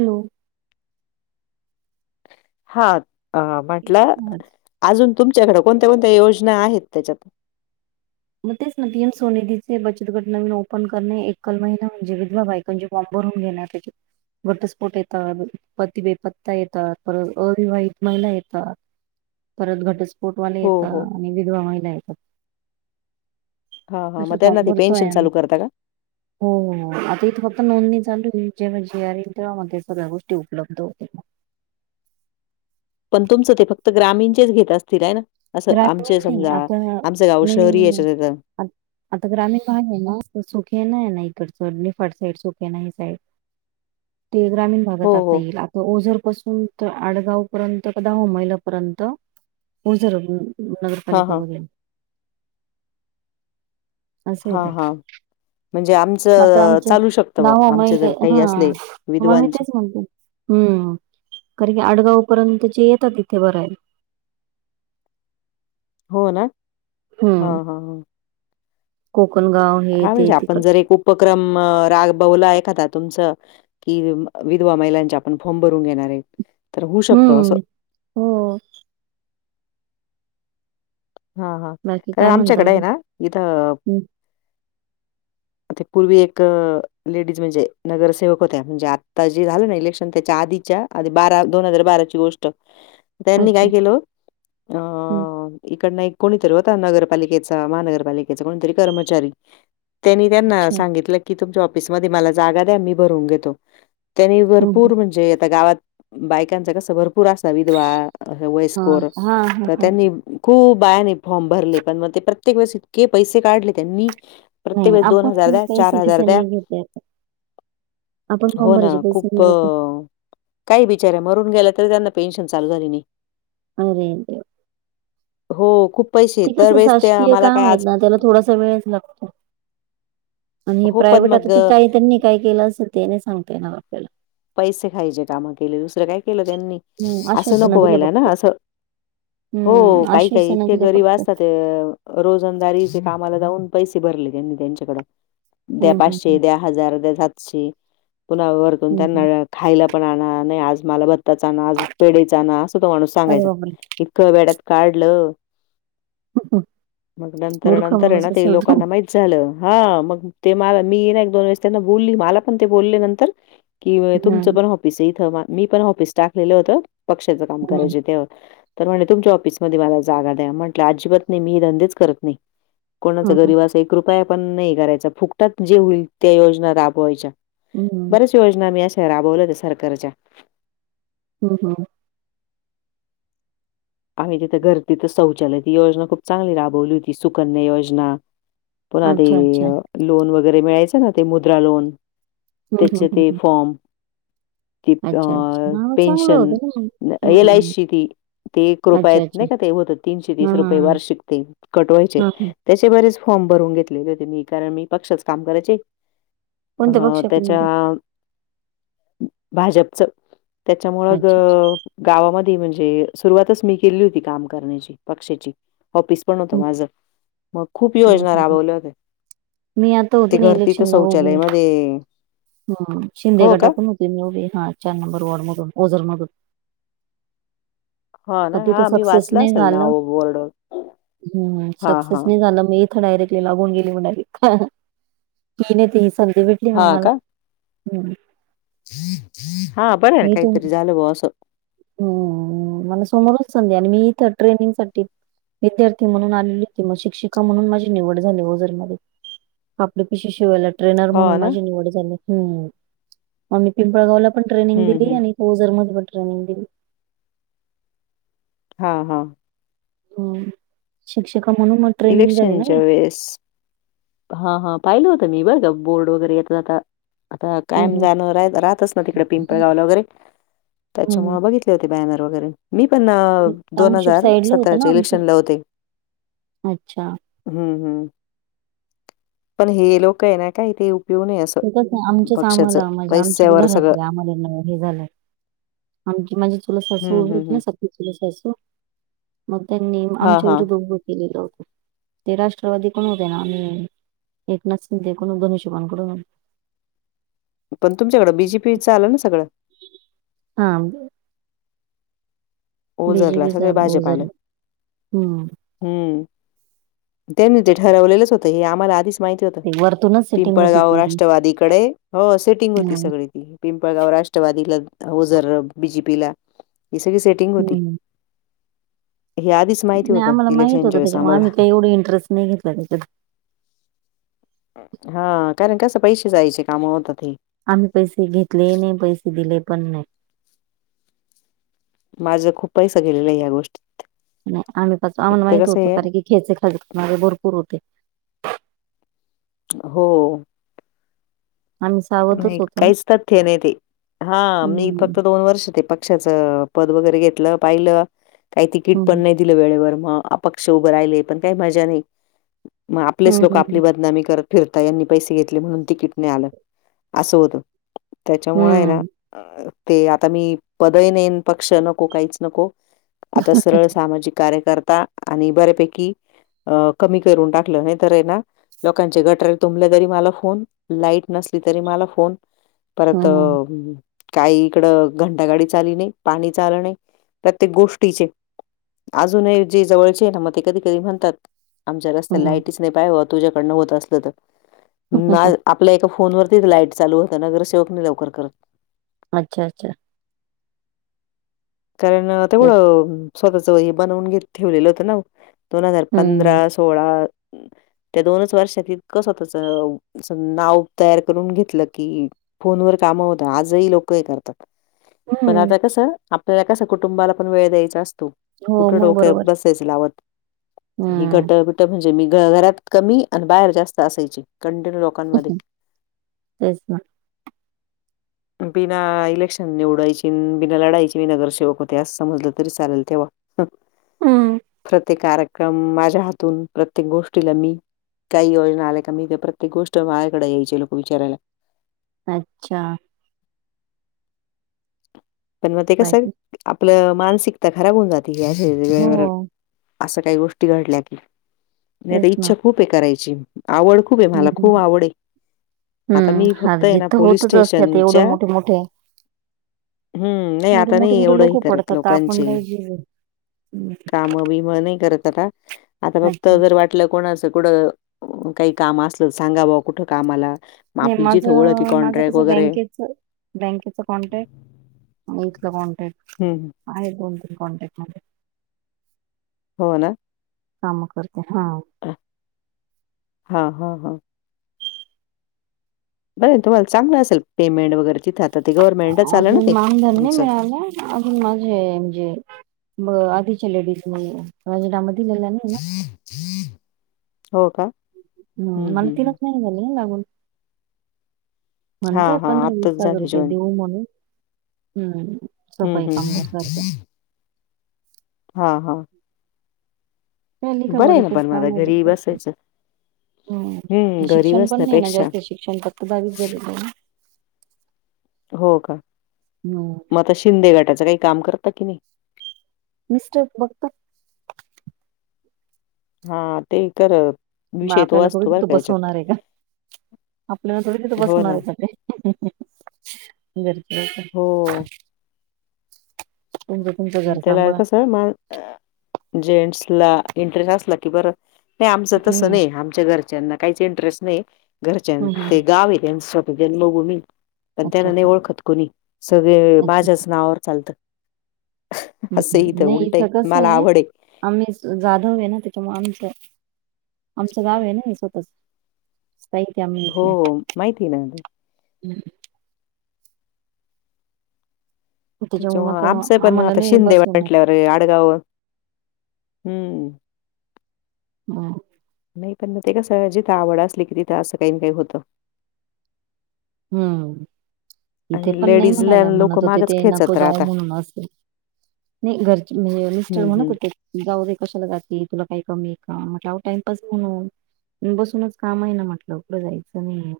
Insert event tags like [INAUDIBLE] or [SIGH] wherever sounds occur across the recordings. Hello हा अ येतोय म्हटलं. का आवाज? आजून तुमच्याकडे कोणत्या कोणत्या योजना आहेत त्याच्यातून? मग तेच न पीएम सोनेधीचे बचत गट नवीन ओपन करणे, एकल महिला म्हणजे विधवा बाय कांचे फॉर्म भरून घेणार ये. घटस्फोट ये का? पति बेपत्ता ये का? परत अविवाहित महिला ये का? परत घटस्फोटवाले ये हो, का हो. आणि विधवा महिला ये का? हा हा. असे मग त्यांना फॉर्म ते भरतोय पेन्शन आम्ही चालू करता का? हो. आता इथे फक्त नोंदणी चालू ये, जेव्हा जी आर येईल, तेव्हा मग सगळ्या गोष्टी उपलब्ध होतील. पण तुमचं ते फक्त ग्रामीणचेच घेत असतील हाय ना. असं ग्रामीण आमचे नाही समजा, आता आमचं गाव नाही नाही शहरी नाही नाही. याच्यात येत. आ- आता ग्रामीण भाग ये ना, सोखे हाय ना इकडचं, निफाड साईड सुखे ना ही साईड. ते ग्रामीण हो, भागात आता हो. येईल. ओझर पासून तर आडगाव पर्यंत, क दाह मैलापर्यंत ओझर. हां, नगरपालिका हां. बघेल. असं येत हां, का? हां. म्हणजे म आता आमचं आमचे चालू शकतं बुवा, दहा आमचे महिने, जर काही असले हा आमी विधवांचे. तेच म्हणतो. हूम्म खर की आडगाव पर्यंत चे येतात तिथे बरायला. हो ना? हा हा ह. कोकण गाव. हा म्हणजे आपण जर, एक उपक्रम राबवला एखादा तुमचं कि विधवा महिलांच्या आपण फॉम भरून घेणार ये, तर होऊ शकत असं. हम्म हो. हा हा. बाकी कारण काय म्हणता आमच्याकडे आहे अजून ना इथं. हम्म ते पूर्वी एक अ लेडीज म्हणजे नगरसेवक होत्या म्हणजे आता जे झालं ना, इलेक्शन त्याच्या आधीच्या आधी बारा दोन हजार बाराची गोष्ट. त्यांनी अच्छा काय केलं अ. हम्म इकड न एक कोणीतरी होता, नगरपालिकेचा, महानगरपालिकेचा कोणीतरी कर्मचारी तेनी त्यांना अच्छा सांगितलं की, तुमच्या ऑफिसमध्ये मला जागा द्या मी भरून घेतो. त्यांनी हम्म भरपूर म्हणजे आता गावात बायकांच कस भरपूर असा विधवा अ हा वयस्कोर हा हा तर हा त्यांनी खूप बायाने फॉर्म भरले पण, मग ते प्रत्येक वेळेस इतके पैसे काढले त्यांनी. नाही प्रत्येक नाही वेळेस दोन आपण हजार द्या, चार पैसे हजार बिसे द्या. नाही घेते आपण फॉर्म हो ना. भरायचे पैसे खूप नाही घेते काही बीच्याऱ्या मरून गेल्या तरी, त्यांना पेन्शन चालू झाली नाही. हंग येते. हो. खूपच. ते कस शासकीय काम आहेत ना त्याला थोडासा वेळच लागतो. आणि हो, पण प्रायव्हेट आता मग त अ, काही त्यांनी काय केलं असं ते नाही सांगता ये ना आपल्याला. पैसे खायचे काम केले दुसरं काय केलं त्यांनी. हम्म असं आश्वासन नको दिले व्हायला फक्त ना असं. हम्म काही काही आश्वासन इतके दिले गरीब फक्त असतात- रोजंदारीचे कामाला जाऊन पैसे भरले त्यांनी त्यांच्याकड. द्या हम्म हम्म हम्म. पाचशे द्या. हजार रूपये सातशे पुन्हा वरतुन हम्म त्यांना हम्म खायला पण आणा नाहि आज मला बर तेच आना आज पेढेच आना असं तो माणूस अरे सांगायचा बापरे! इतकं वेड्यात काढलं हं, हं. मग नंतर मूर्ख नंतर आहे माणूस ना ते असेल तो. लोकांना माहिती झालं हा मग ते मला मी ये ना एक दोन वेळेस त्यांना बोलली मला पण ते बोलले नंतर. कि हम्म तुमचं पण ऑफिस आहे इथं मी पण ऑफिस टाकलेलं होतं पक्षाच काम हम्म करायचे तेव्हा. तर म्हणले तुमच्या ऑफिसमध्ये मला जागा द्या म्हटलं अजिबात नाही मी धंदेच करत नाही. कोणाचा हं हं गरीबाचा एक रुपया पण नाही हे करायचा फुकटात जे होईल त्या योजना राबवायच्या. हम्म‌. बऱ्याच योजना मी या अशा राबवल्यात्या सरकारच्या. हम हम. आम्ही तिथं घर तिथं शौचालय ती योजना चांगली राबवली होती. सुकन्या योजना. पुन्हा ते अच्छा अच्छा. लोन वगैरे मिळायचं ना ते मुद्रा लोन. हं हं त्याचे हं ते हं. फॉर्म. ती अ अच्छा अच्छा. हां मग चांगलं पेन्शन, होतं ना मग. L I hmm. सी ती ते एक अच्छा रुपयात अच्छा. नाही का ते होते तीनशे तीस हां, हां, रुपये हां. वार्षिक ते कट व्हायचे‌. हां, हां. तशे बरेच फॉर्म भरवून घेतलेले होते मी. कारण मी पक्षाच काम करायचे. कोणत्या हा पक्षाकडून? त्याच्या भाजपच‌. अच्छा त्याच्यामुळं अच्छा. ग गावामध्ये म्हणजे सुरुवातच मी केली होती काम करण्याची पक्षाची ऑफिस पण होत हं. माझं. मग खूप हं, योजना हं, हं. राबवल्या होत्या. मी आता ते होते ना घर तिथं इलेक्शनला उभी. शौचालयमध्ये ह शिंदे हो का? गटातून. उभी होते हा चार नंबर वॉर्ड मधून ओझर मधून. हा क ना ते तर हा मी सक्सेस वाचलं नाही असेल झालं. नाव बोर्ड हम हम हा हा. सक्सेस नाही झालं. मी इथं डायरेक्टली लागून गेली म्हणाली ख ह ह नाही तरी ही संधी भेटली मग हा मला. का? हम. हा बरं मी इथून काहीतरी झालं बुवा असं. हम्म. मला समोरच संधी आली. मी इथं ट्रेनिंग साठी विद्यार्थी म्हणून आलेले होते. शिक्षिका म्हणून माझी निवड झाली ओजरमध्ये. आपल्या पशी शिवायल्यात. ट्रेनर हो म्हणून ना माझी निवड झाली. मग मी पिंपळगावला पण ट्रेनिंग हं दिली हं. आणि ओझर मध्ये पण ट्रेनिंग दिली. हा हा. हम्. शिक्षिका म्हणून. ट्रेनिंग झाली ना इलेक्शनच्या मी वेळेस. हा हा पाहिलं होतं मी बर का बोर्ड वगैरे येता जाता. आता हम्म, कायम हम्म, जाणं रा राहतच ना तिकडे पिंपळ गावलं वगैरे हम्म, त्याच्यामुळे बघितलं. हो बॅनर वगैरे मी पण दोन टाउनशिप हजार साईडला होतं ना सतराच्या आमचं इलेक्शन ला होते. अच्छा! हम्म हम्म पण हे लोकं हाय ना काय ते उपयोग नाही आहे मंग तसं आमचेच आम्हाला म्हणजे आमच्याच सगळं घरातले आम्हाला हे झालंय. आमची म्हणजे चुलत सासू हं, वगैरे हं, आहेत ना हं. सख्खी चुलत सासू मग त्यांनी हां, आमच्या हां. विरुद्ध उभं केलेलं होतं. ते राष्ट्रवादी कडून होते ना आम्ही एकनाथ शिंदे कडून धनुष्यबाण कडून पण तुमच्याकडं बी जे होतो. पी चं आलं ना सगळं हा ओझरला बीजेपी सगळं झालं भाजप ओझर आलं. हम्म हम्म त्यांनी ते ठरवलेलंच होतं हे आम्हाला आधीच माहिती होतं ते वरतूनच सेटिंग होती पिंपळगाव ती राष्ट्रवादीकडे हो सेटिंग होती हम्म. सगळी ती पिंपळगाव राष्ट्रवादीला ओझर बीजेपीला ही सगळी सेटिंग होत हम्म हे आधीच माहिती नाही होतं आम्हाला माहित होतं इलेक्शनच्या वेळेस त्याच्यामुळे आम्ही आम्हाला. काही एवढे इंटरेस्ट नाही घेतला त्याच्यात हा कारण कसं पैसे जायचे कामं होतात हे आम्ही पैसे घेतलेही नाही पैसे दिले पण नाही. माझं खूप पैसा गेलेला हाय या गोष्टी नाही आम्ही पा आम्हाला माहीत होत आहे कारण की खेचे खाजणारे भरपूर होते हो आम्ही सावधच नाही होतो ना काहीच तथ्य नाही ते हा मी हम्म, फक्त दोन वर्ष ते प क्षाचं पद वगैरे घेतलं पाहीलं काही तिकिट पण हम्म, नाही दिलं वेळेवर मग अपक्ष उभं राहिले पण काही मजा नाही मग आपलेच हम्म, लोक आपली बदनामी कर फिरताय यांनी पैसे घेतले म्हणून तिकिट नाय आलं. असं होतं त्याच्यामुळे हाय ना हम्म, ते आता मी पद ही नाही पक्ष नको काहीच नको आता सरळच सामाजिक कार्यकर्ता आणि बऱ्यापैकी अ कमी करून टाकलं नाही तर आहे ना लोकांचे गटार तुंबले तरी मला फोन लाईट नसली तरी मला फोन परत हम्म, अं काही इकडं घंटागाडी च आली नाही पाणी च आलं नाही प्रत्येक गोष्टीचे अजूनही जे जवळचे आहे ना मग ते कधी कधी म्हणतात आमच्या रस्त्याला हम्म. लाईटच नाही पहाबा तुझ्याकडनं होत असलं तर आपल्या एका फोनवरतीच लाईट चालू होते नगरसेवक नाही लवकर करत अच्छा अच्छा कारण तो तेच. अ स्वतःच हे बनवून ठेवलेलं होतं ना दोन हजार पंधरा हम्म, स सोळा त्या दोनच वर्षात इतकं स्वतःच असं नाव तयार करून घेतलं की फोन वर कामं होता आजही लोकं हे करतात. पण हम्म. आता कसं आपल्याला कसं कुटुंबाला पण वेळ द्यायचा असतो. हो कुठं मग डोकं बरोबर बसायचं लावत ही हम्म गटं बिटं म्ह णजे मी घरात कमी बाहेर जास्त असायची कंटिन्यू लोक कांमध्ये तेच ना बिना इलेक्शन निवडायची अन बिना लढायची. मी नगरसेवक होते अस समजलं तरी चालेल तेव्हा हम्म. प्रत्येक कार्यक्रम माझ्या हातून प्रत्येक गोष्टीला मी काही योजना आल्या का मी ते प्रत्येक गोष्ट माझ्याकडे यायचे लोक विचारायला. अच्छा! पण मग ते कास बाकी आपलं मानसिकता खराब होऊन जाते अस ह हो वेळे असं काही गोष्टी घडल्या की नाहीता तेच ना इच्छा खूप आहे करायची आवड खूप आहे हम्म, मला हम्म. खूप आवड आहे. आता मी हम्म हार फक्त आहे जीत ना तर पोलीस होतच असतात एवढे स्टेशनच्या मोठे मोठे हम्म, नाही एवढे आता मोठे नाही मोठे लोक एवढंही करत पडतात तर आपण लोकांचे. काय जीव हम्म. काम बीम नाही करत आता आता फक्त अच्छा घर वाट म्हटलं कोणाचं कुठं काही काम असल सांगाव बा कुठ कामाला. मग तर आपली जिथं ओळख आहे माझं माझं कॉन्ट्रॅक्ट कसं वगैरे बँकेच बँकेच कॉन्टॅक्ट काय इतक कॉन्टॅक्ट. हम. आहे कोण तरी कॉन्टॅक्ट मध्ये. हो ना. काम करते हा. हा हा हा. बरं तुम्हाला चांगलं असेल पेमेंट वगैरे तिथ आता ते गव्हर्मंटच आलं ना ते अजून मानधन नाही तुमचं. मिळालं अजून माझे म्हणजे ब आधीच्या लेडीजनी राजीनामा दिलेला नाही ना. हो का! हम् हं, मला हं, तिनच हं. नाही झाले लागून. म्हणताय हां, हां. पंधरा वीस आत्ताच हजार झालं रुपये जॉइन. देऊ म्हणून. हम्म, सोपं हं, हाय हं. कामगार सारखं. हा हा. आहे ना पण मग आता घरी बसायचं. [UNINTELLIGIBLE] हं, हम घरी शिक्षण पण नाही ना बसण्यापेक्षा. जास्त शिक्षण फक्त दहावीच झालेलं आहे ना? हो का! हम. मग आता शिंदे गाटाच काही काम करता की नाही. मिस्टर बघतात. हा ते कर मग आपल्याला थोडी तिथं बसवणार आहे का. आपल्याला थोडी तिथं हो बसवणार ना. आहे का ते. हो. [UNINTELLIGIBLE] त्याला सांभाळा कस मग जेंट्स ला इंटरेस्ट असला की बरं. नाही आमच तस हं, नाही आमच्या घरच्यांना काहीच इंटरेस्ट नाही. घरच्यां हं, हं. ते गाव आहे त्यांचं जन्मभूमी. पण अच्छा, त्याला नाही अच्छा. ओळखत कुणी सगळे अच्छा, माझ्याच अच्छा. नावावर चालतं. हम असं हम आहे नाही उलट आहे. इथं कसं मला आहे. आवड आम्ही जाधव आहे ना त्याच्यामुळे आमचं आमचं गाव आहे ना हे स्वतःच. स्थायीक आहे आम्ही इथल्या हो, माहिती आहे ना. हं. त्याच्यामुळे मग आमचं पण आम्हाला आता नाही शिंदे बसवणार. म्हटल्यावर आडगाव हम्म. [UNINTELLIGIBLE] नाही पण मग ते कसं जिथे आवड असली की तिथं असं काही काही होतं. हम्म, इथे आणि पण नाही लेडीजला म्हणायला लोक म्हणत होते मागच ते नको खेचत राहता. जाऊ म्हणून असे. नाही घरचे म्हणजे मिस्टर हं, म्हणत हं. होते. जाऊदे कशाला जाते तुला काही कमी आहे का म्हंटलं आहो टाइमपास म्हणून. बसूनच काम आहे ना म्हटलं, कुठं जायचं नाहीये.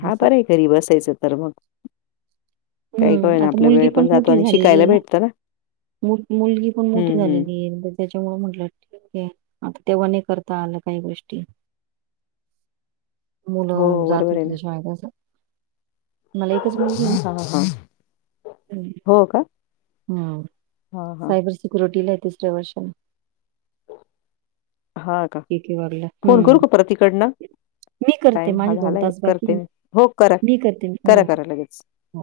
हा, असं. बरं हाय घरी बसायचं तर मग? काही हं, कळना आता आपला मुलगी वेळ पण जातो आणि झालेली आहे शिकायला भेटतं ना? मोठी मुलगी पण मोठी हं, हं. झालेली आहे [UNINTELLIGIBLE] त्याच्यामुळे म्हटलं [UNINTELLIGIBLE] आता तेव्हा नाही करता आलं काही गोष्टी. [INAUDIBLE] मुलं जात बरोबर आहे ना. होती शाळेत असं तुम्हाला एकच मुलगी आहे ना? हा, हा. हं, हा, हां, हां. सायबर सिक्युरिटीला इथच ठेवायची. हा का? ठीक आहे वागलं फोन हम्म करू का परत तिकडनं? मी करते टाईम हा माझे दोन झालाय तास बाकी करते. आहे ना हो करा, मी करते हो करा, करा लगेच. हो.